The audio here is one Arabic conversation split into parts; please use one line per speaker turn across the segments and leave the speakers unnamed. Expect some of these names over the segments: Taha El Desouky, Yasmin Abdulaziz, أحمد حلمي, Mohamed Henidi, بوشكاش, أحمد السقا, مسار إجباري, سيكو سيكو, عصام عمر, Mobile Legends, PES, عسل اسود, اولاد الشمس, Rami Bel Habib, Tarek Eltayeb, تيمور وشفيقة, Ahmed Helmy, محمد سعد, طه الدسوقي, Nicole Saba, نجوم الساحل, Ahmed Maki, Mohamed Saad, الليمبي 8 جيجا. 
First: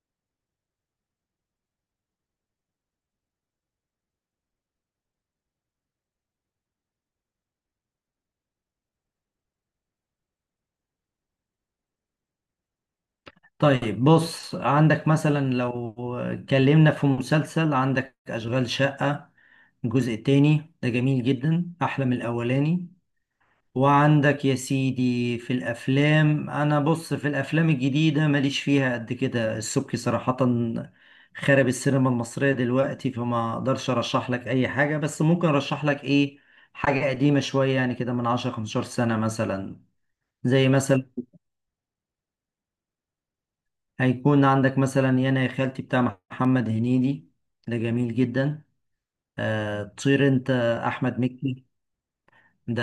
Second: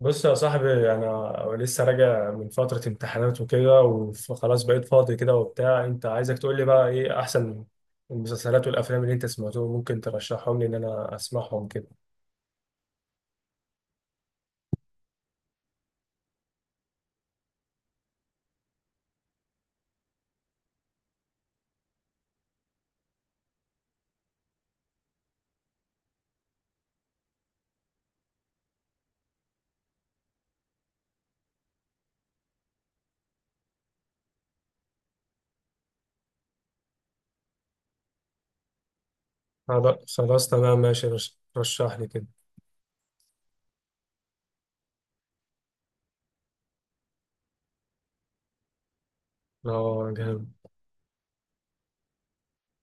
بص يا صاحبي، انا لسه راجع من فتره امتحانات وكده وخلاص بقيت فاضي كده وبتاع. انت عايزك تقول لي بقى ايه احسن المسلسلات والافلام اللي انت سمعتهم ممكن ترشحهم لي ان انا اسمعهم كده.
طيب، بص، عندك مثلا لو اتكلمنا في مسلسل، عندك أشغال شقة، الجزء التاني ده جميل جدا، أحلى من الأولاني. وعندك يا سيدي في الأفلام، أنا بص في الأفلام الجديدة ماليش فيها قد كده. السبكي صراحة خرب السينما المصرية دلوقتي، فما أقدرش أرشح لك أي حاجة، بس ممكن أرشح لك إيه، حاجة قديمة شوية يعني، كده من 10 15 سنة مثلا.
خلاص
زي
تمام ماشي،
مثلا
رشح لي كده.
هيكون عندك مثلا يانا يا خالتي بتاع محمد هنيدي، ده جميل جدا.
اه
طير
جامد.
انت، احمد مكي، ده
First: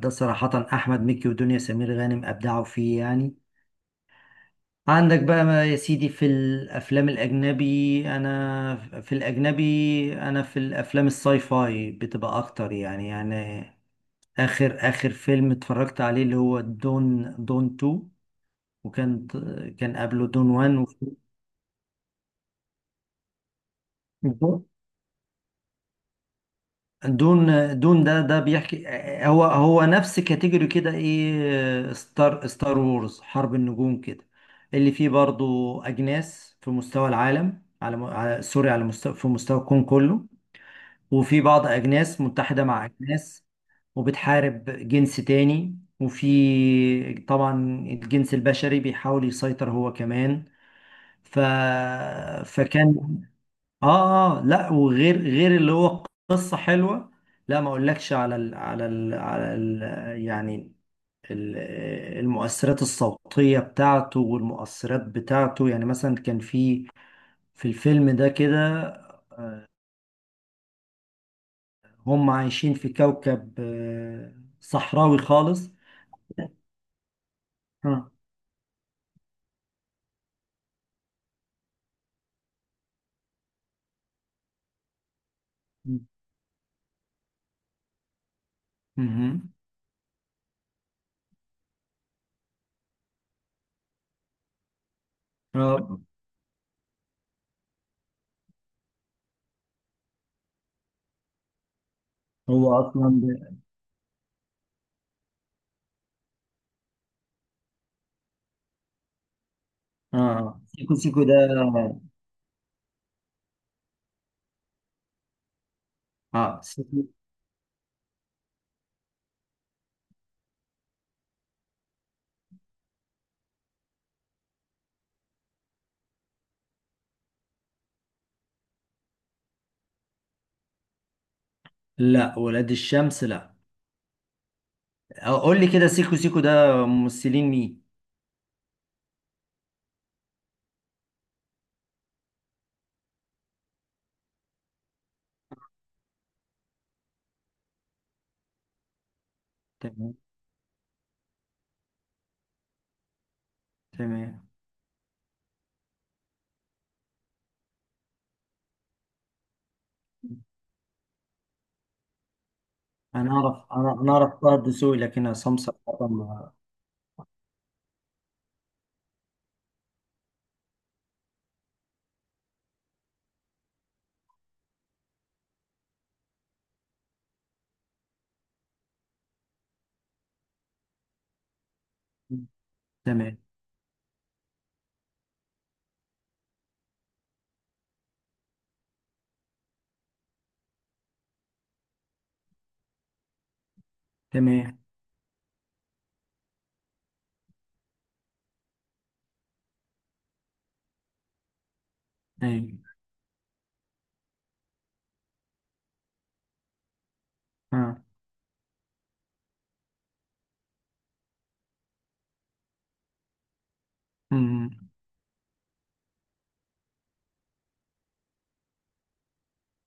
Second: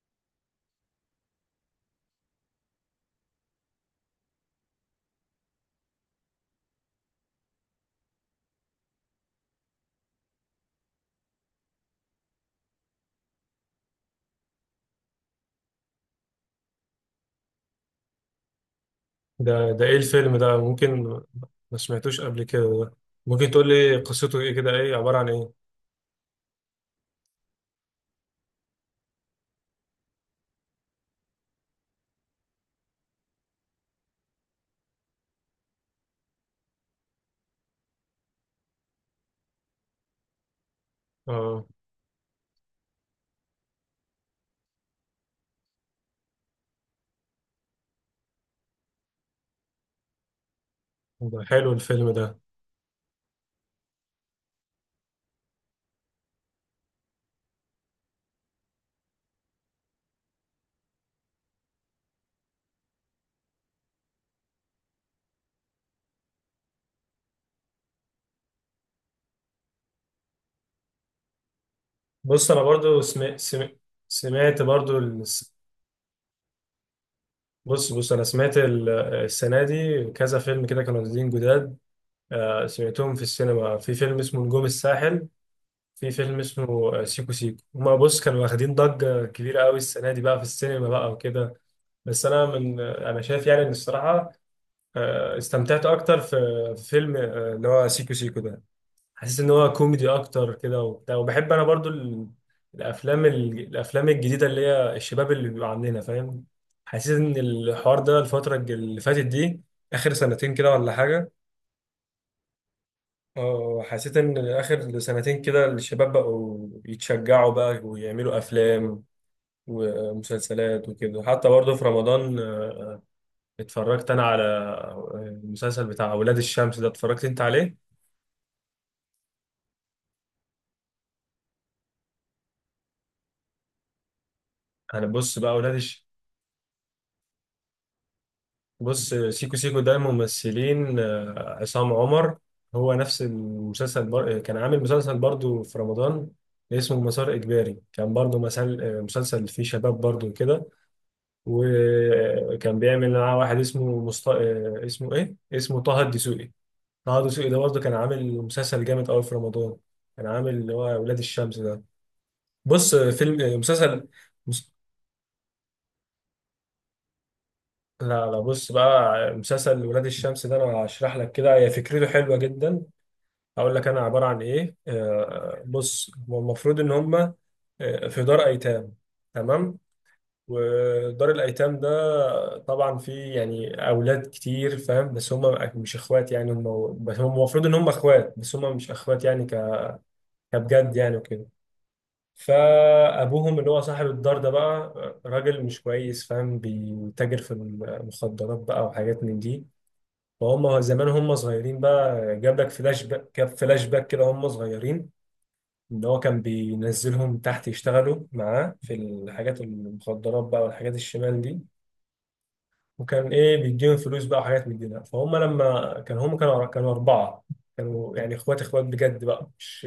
ده صراحة احمد مكي ودنيا سمير غانم ابدعوا فيه يعني. عندك بقى ما يا سيدي في الافلام الاجنبي، انا في الاجنبي، انا في الافلام الساي فاي بتبقى اكتر يعني اخر فيلم اتفرجت عليه اللي هو دون، دون 2، وكان
ده ايه
كان قبله
الفيلم
دون
ده؟ ممكن.
1.
ما سمعتوش قبل كده ده. ممكن تقول لي قصته ايه
و
كده، ايه عباره عن ايه؟
دون دون ده بيحكي. هو نفس كاتيجوري كده، ايه، ستار وورز، حرب النجوم كده، اللي فيه برضو اجناس في مستوى العالم على م- على- سوري على مستوى في مستوى الكون كله، وفي
اه
بعض اجناس متحدة مع اجناس وبتحارب جنس تاني. وفي طبعا الجنس البشري بيحاول يسيطر هو كمان. ف...
ده حلو الفيلم ده.
فكان، اه لا، وغير غير اللي هو قصة حلوة. لا، ما اقولكش على يعني ال- المؤثرات الصوتية بتاعته والمؤثرات بتاعته. يعني مثلا كان في الفيلم ده كده هم
بص انا
عايشين في
برضو سمعت،
كوكب
سمعت برضو.
صحراوي خالص.
بص
اه،
بص انا السنه دي كذا فيلم كده كانوا نازلين جداد. سمعتهم في السينما. في فيلم اسمه نجوم الساحل، في فيلم اسمه سيكو سيكو. هما بص كانوا واخدين ضجه
مهم.
كبيره قوي السنه دي بقى في السينما بقى وكده. بس انا من آه، انا شايف يعني ان الصراحه استمتعت
اه،
اكتر في في فيلم اللي هو سيكو سيكو ده. حاسس ان هو كوميدي اكتر كده وبتاع. وبحب انا برضو
هو اصلا
الافلام الجديده اللي هي الشباب اللي بيبقى عندنا، فاهم. حاسس ان الحوار ده اللي فاتت دي، اخر سنتين
اه،
كده ولا
سيكو سيكو
حاجه.
ده.
اه حسيت ان اخر سنتين كده الشباب
اه
بقوا
سيكو.
يتشجعوا بقى ويعملوا افلام ومسلسلات وكده. حتى برضو في رمضان اتفرجت انا على المسلسل بتاع اولاد الشمس ده، اتفرجت انت عليه؟
لا، ولاد الشمس، لا.
انا بص بقى
قول لي
اولاد
كده،
الشمس.
سيكو سيكو ده ممثلين مين؟
بص سيكو سيكو ده ممثلين عصام عمر. هو نفس المسلسل، كان عامل مسلسل برضو في رمضان اسمه مسار إجباري. كان برضو مسلسل فيه شباب
تمام،
برضو كده. وكان بيعمل معاه واحد اسمه مست...
تمام.
آه، اسمه إيه؟ اسمه طه الدسوقي. طه الدسوقي ده برضو كان عامل مسلسل جامد قوي في رمضان. كان عامل اللي هو ولاد الشمس ده. بص آه،
انا
فيلم آه،
اعرف، انا
مسلسل.
انا اعرف طه
مس-
الدسوقي، لكن عصام صراحة
لا لا بص بقى، مسلسل ولاد الشمس ده انا هشرح لك كده. هي فكرته حلوه جدا. هقول لك انا عباره عن ايه. بص هو المفروض ان هم في دار ايتام، تمام. ودار الايتام ده طبعا فيه
تمام،
يعني اولاد كتير، فاهم. بس هم مش اخوات يعني هم. بس هم المفروض ان هم اخوات بس هم مش اخوات يعني، كبجد يعني وكده. فابوهم اللي هو صاحب الدار ده بقى،
تمام.
راجل مش كويس، فاهم. بيتاجر في المخدرات بقى وحاجات من دي. فهم زمان هم صغيرين بقى.
ايوه.
جاب فلاش باك كده هم صغيرين. ان هو كان بينزلهم تحت
اه.
يشتغلوا معاه في الحاجات المخدرات بقى والحاجات الشمال دي. وكان ايه، بيديهم فلوس بقى وحاجات
أمم،
من دي ده. فهم لما كان هم كانوا اربعه. كانوا يعني اخوات، اخوات بجد بقى.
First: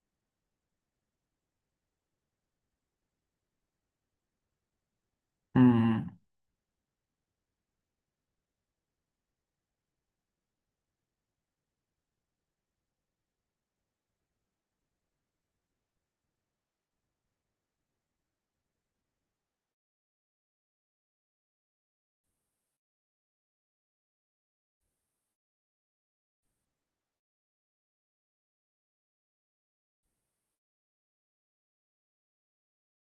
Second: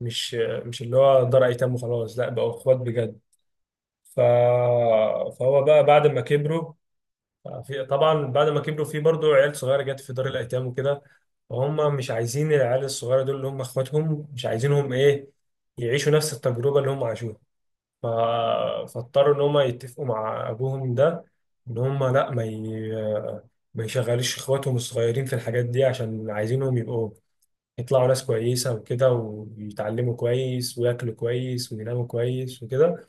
مش مش اللي هو دار ايتام وخلاص، لا، بقوا اخوات بجد. ف... فهو بقى بعد
أمم.
ما كبروا، في طبعا بعد ما كبروا في برضه عيال صغيره جت في دار الايتام وكده. فهم مش عايزين العيال الصغيره دول، اللي هم اخواتهم، مش عايزينهم ايه يعيشوا نفس التجربه اللي هم عاشوها. ف- فاضطروا ان هم يتفقوا مع ابوهم ده ان هم لا ما يشغلوش اخواتهم الصغيرين في الحاجات دي، عشان عايزينهم يبقوا يطلعوا ناس كويسة وكده، ويتعلموا كويس وياكلوا كويس ويناموا كويس وكده.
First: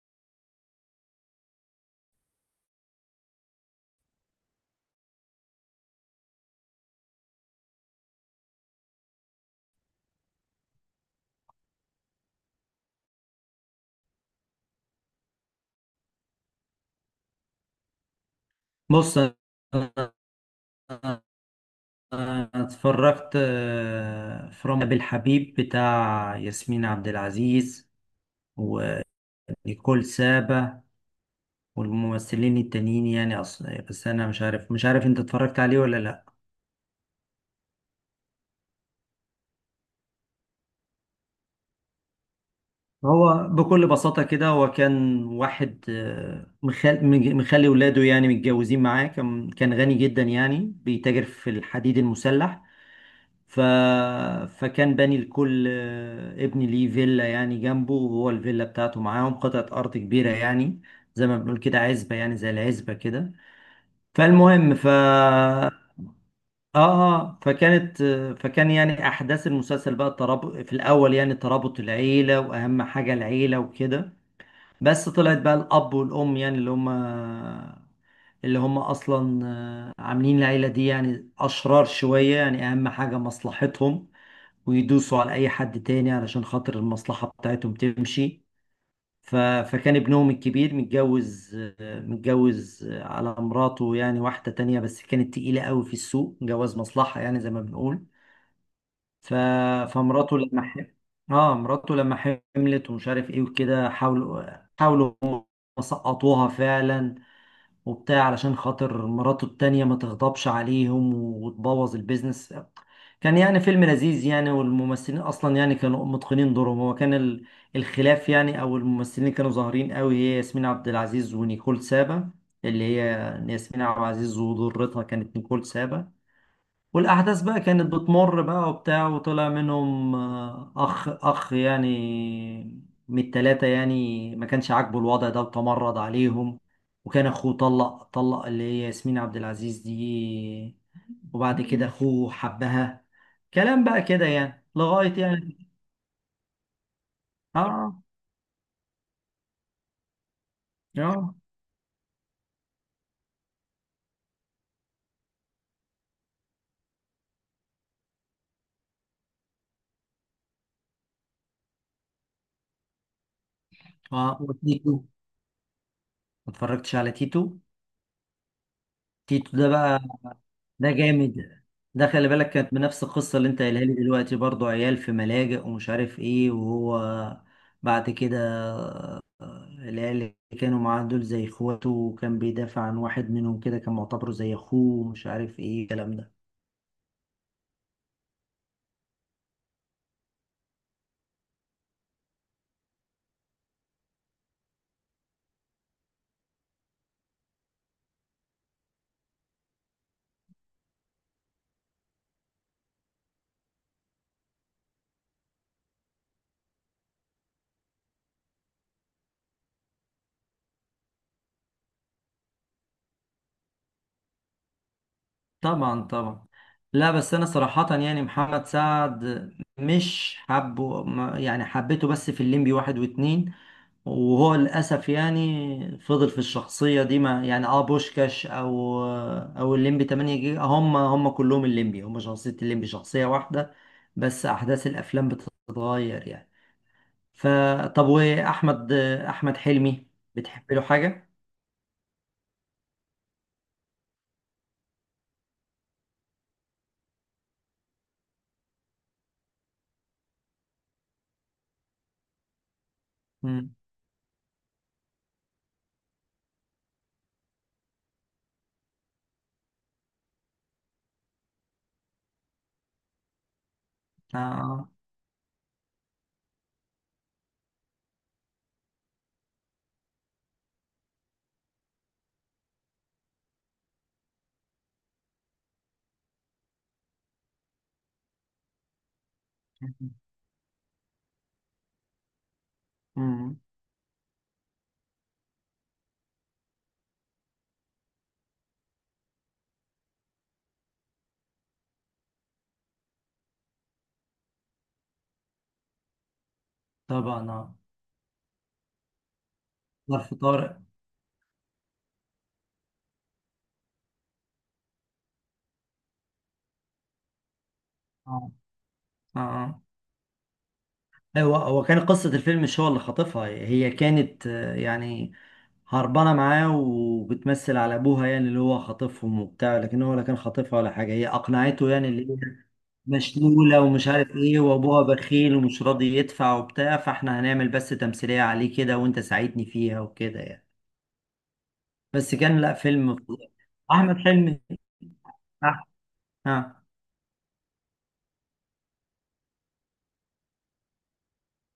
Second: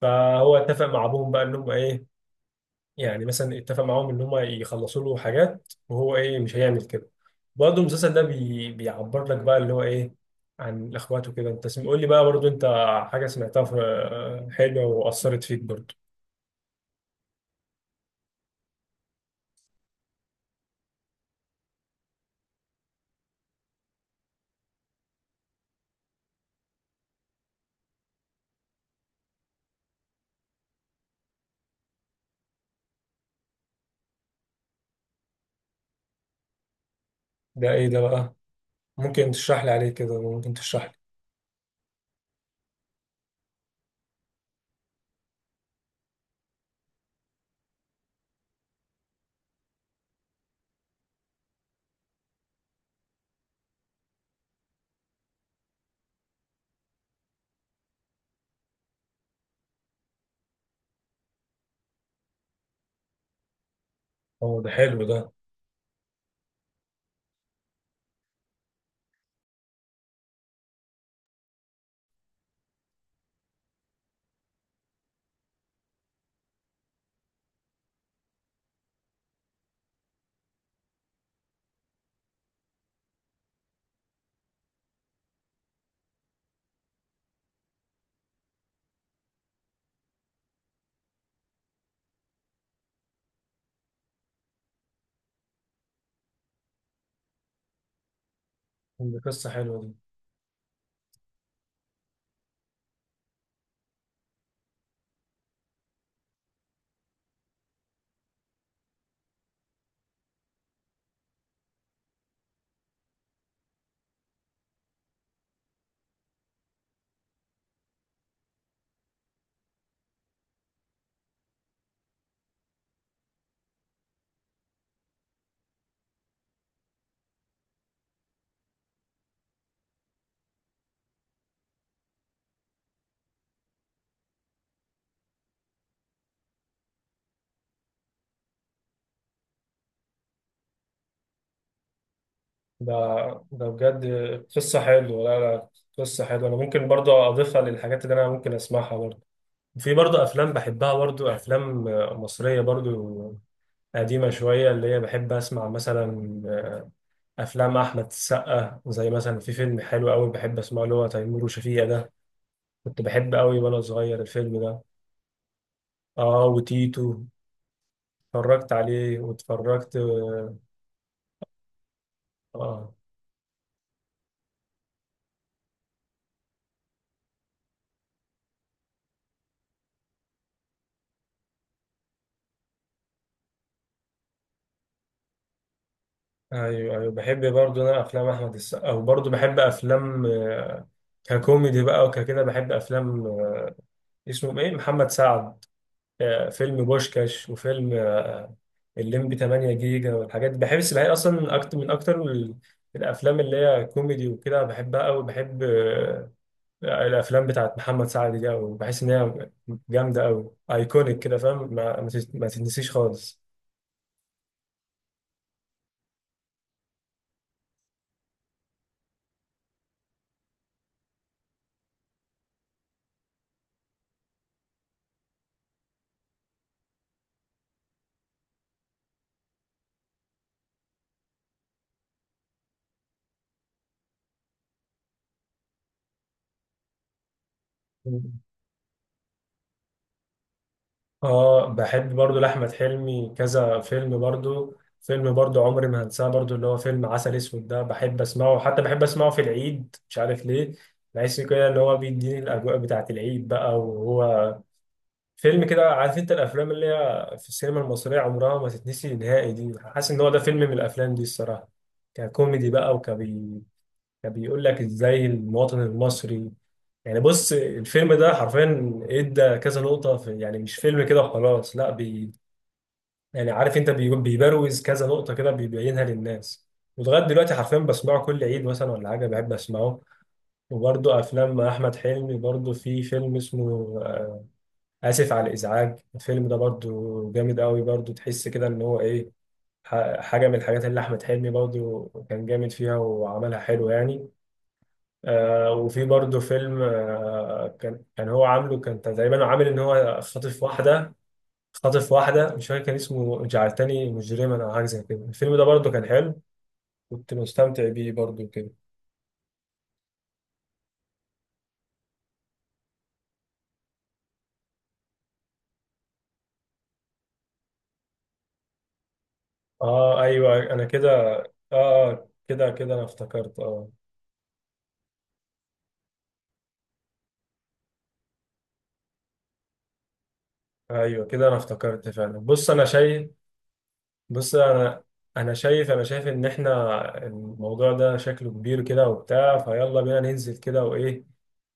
فهو اتفق مع ابوهم بقى انهم ايه، يعني مثلا اتفق معاهم ان هم يخلصوا له حاجات وهو ايه مش هيعمل كده. برضه المسلسل ده بيعبر لك بقى اللي هو ايه عن الاخوات وكده. انت قول لي بقى برضه انت حاجه سمعتها حلوه واثرت فيك برضه.
بص، انا اتفرجت في رامي بالحبيب بتاع ياسمين عبد العزيز ونيكول سابا والممثلين التانيين يعني اصلا، بس انا مش عارف انت اتفرجت عليه ولا لا.
ده ايه ده بقى؟ ممكن تشرح لي عليه كده، ممكن تشرح لي.
هو بكل بساطة كده، هو كان واحد مخلي ولاده يعني متجوزين معاه، كان غني جدا يعني، بيتاجر في الحديد المسلح. ف... فكان باني لكل ابن ليه فيلا يعني جنبه، وهو الفيلا بتاعته معاهم قطعة أرض كبيرة يعني، زي ما بنقول كده عزبة يعني، زي العزبة كده.
اه ده
فالمهم، ف
حلو ده.
اه آه، فكانت آه، فكان يعني احداث المسلسل بقى الترابط في الاول، يعني ترابط العيله، واهم حاجه العيله وكده. بس طلعت بقى الأب والأم يعني، اللي هم اصلا عاملين العيله دي يعني اشرار شويه يعني، اهم حاجه مصلحتهم، ويدوسوا على اي حد تاني علشان خاطر المصلحه بتاعتهم تمشي. فكان ابنهم الكبير متجوز، على مراته، يعني واحده تانية، بس كانت تقيله قوي في السوق، جواز مصلحه يعني زي ما بنقول.
دي
ف...
قصه حلوه دي.
فمراته لما ح... اه مراته لما حملت ومش عارف ايه وكده، حاولوا هم سقطوها فعلا وبتاع، علشان خاطر مراته التانية ما تغضبش عليهم وتبوظ البيزنس. كان يعني فيلم لذيذ يعني، والممثلين اصلا يعني كانوا متقنين دورهم. هو كان الخلاف يعني، او الممثلين اللي كانوا ظاهرين قوي هي ياسمين عبد العزيز ونيكول سابا، اللي هي ياسمين عبد العزيز وضرتها كانت نيكول سابا. والأحداث بقى كانت بتمر بقى وبتاع، وطلع منهم أخ يعني من التلاتة، يعني ما كانش عاجبه الوضع ده وتمرد عليهم. وكان أخوه طلق اللي هي ياسمين عبد العزيز دي، وبعد كده أخوه
ده
حبها.
ده
كلام بقى
بجد
كده يعني
قصه
لغاية
حلوه. لا
يعني،
لا قصه حلوه. انا ممكن برضه اضيفها
آه
للحاجات اللي انا ممكن اسمعها برضه. في برضه افلام بحبها، برضه
آه
افلام مصريه برضه قديمة شوية، اللي هي بحب أسمع مثلا أفلام أحمد السقا. زي مثلا في فيلم حلو أوي بحب أسمعه اللي هو تيمور وشفيقة ده. كنت بحب أوي وأنا صغير
آه،
الفيلم ده.
وتيتو.
آه
ما اتفرجتش على
وتيتو.
تيتو.
اتفرجت عليه
تيتو ده
واتفرجت
بقى،
آه.
ده جامد. ده خلي بالك كانت
آه،
بنفس القصة اللي انت قايلها لي دلوقتي برضو، عيال في ملاجئ ومش عارف ايه، وهو بعد كده، العيال اللي كانوا معاه دول زي اخواته، وكان بيدافع عن واحد منهم كده، كان معتبره زي اخوه، ومش عارف ايه الكلام ده.
أيوه أيوه بحب برضه أنا أفلام أحمد السقا. وبرضه بحب أفلام ككوميدي بقى وككده، بحب أفلام اسمه إيه محمد سعد. فيلم بوشكاش وفيلم الليمبي 8 جيجا والحاجات دي. بحب السباحين اصلا اكتر، من اكتر الافلام اللي هي كوميدي وكده، بحبها قوي. بحب الافلام بتاعت محمد سعد دي قوي، بحس ان هي جامده قوي ايكونيك كده، فاهم. ما تتنسيش خالص.
طبعا، طبعا. لا بس انا صراحة يعني محمد سعد مش حبه، يعني حبيته بس في الليمبي واحد واتنين، وهو للأسف يعني فضل في الشخصية دي. ما يعني، اه، بوشكاش أو الليمبي 8 جيجا، هم كلهم الليمبي، هم شخصية، الليمبي شخصية واحدة، بس أحداث الأفلام بتتغير يعني. فطب،
مم.
وأحمد حلمي بتحب له حاجة؟
اه بحب برضو لاحمد حلمي كذا فيلم برضو. فيلم برضو عمري ما هنساه برضو اللي هو فيلم عسل اسود ده. بحب اسمعه حتى، بحب اسمعه في العيد مش عارف ليه. بحس كده اللي هو بيديني الاجواء بتاعت العيد
مم.
بقى. وهو فيلم كده، عارف انت الافلام اللي هي في السينما المصريه عمرها ما تتنسي نهائي دي، حاسس ان هو ده فيلم من الافلام دي الصراحه. ككوميدي بقى، كبيقول لك
آه.
ازاي المواطن المصري يعني. بص الفيلم ده حرفيا ادى كذا نقطه في يعني، مش فيلم كده وخلاص لا، يعني عارف انت بيبروز كذا نقطه كده، بيبينها للناس. ولغايه دلوقتي حرفيا بسمعه كل عيد مثلا ولا حاجه، بحب اسمعه. وبرضه افلام احمد حلمي برضه في فيلم
مم.
اسمه آه، آسف على الإزعاج. الفيلم ده برضو جامد قوي برضو. تحس كده إن هو إيه، حاجة من الحاجات اللي أحمد حلمي برضو كان جامد فيها وعملها حلو يعني. آه وفي برضو فيلم
طبعا. اه
آه كان هو عامله، كان تقريبا عامل إن هو
ظرف
خاطف
طارق.
واحدة. خاطف واحدة، مش فاكر كان اسمه جعلتني مجرما أو حاجة زي كده. الفيلم ده برضو كان حلو، كنت مستمتع بيه برضو
اه
كده.
اه هو كان قصة الفيلم، مش هو اللي خاطفها، هي كانت يعني هربانة معاه وبتمثل على أبوها، يعني اللي هو خاطفهم وبتاع، لكن هو
آه
لا كان
أيوه
خاطفها
أنا
ولا
كده
حاجة، هي
آه.
أقنعته، يعني اللي هي
كده كده أنا افتكرت
مشلولة
آه.
ومش عارف إيه، وأبوها بخيل ومش راضي يدفع وبتاع، فإحنا هنعمل بس تمثيلية عليه كده، وأنت ساعدني فيها وكده يعني.
ايوه كده انا افتكرت
بس
فعلا.
كان،
بص
لا،
انا
فيلم
شايف
فظيع. أحمد
بص
حلمي.
انا انا
أح-
شايف انا شايف ان احنا
آه.
الموضوع ده شكله كبير كده وبتاع. فيلا بينا ننزل كده وايه،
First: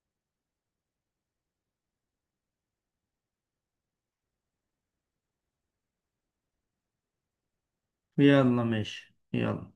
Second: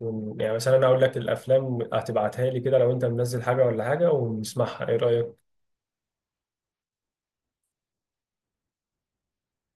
يعني مثلا انا اقول لك الافلام هتبعتها لي كده لو انت منزل حاجه ولا حاجه ونسمعها، ايه رايك؟
يلا، ماشي، يلا.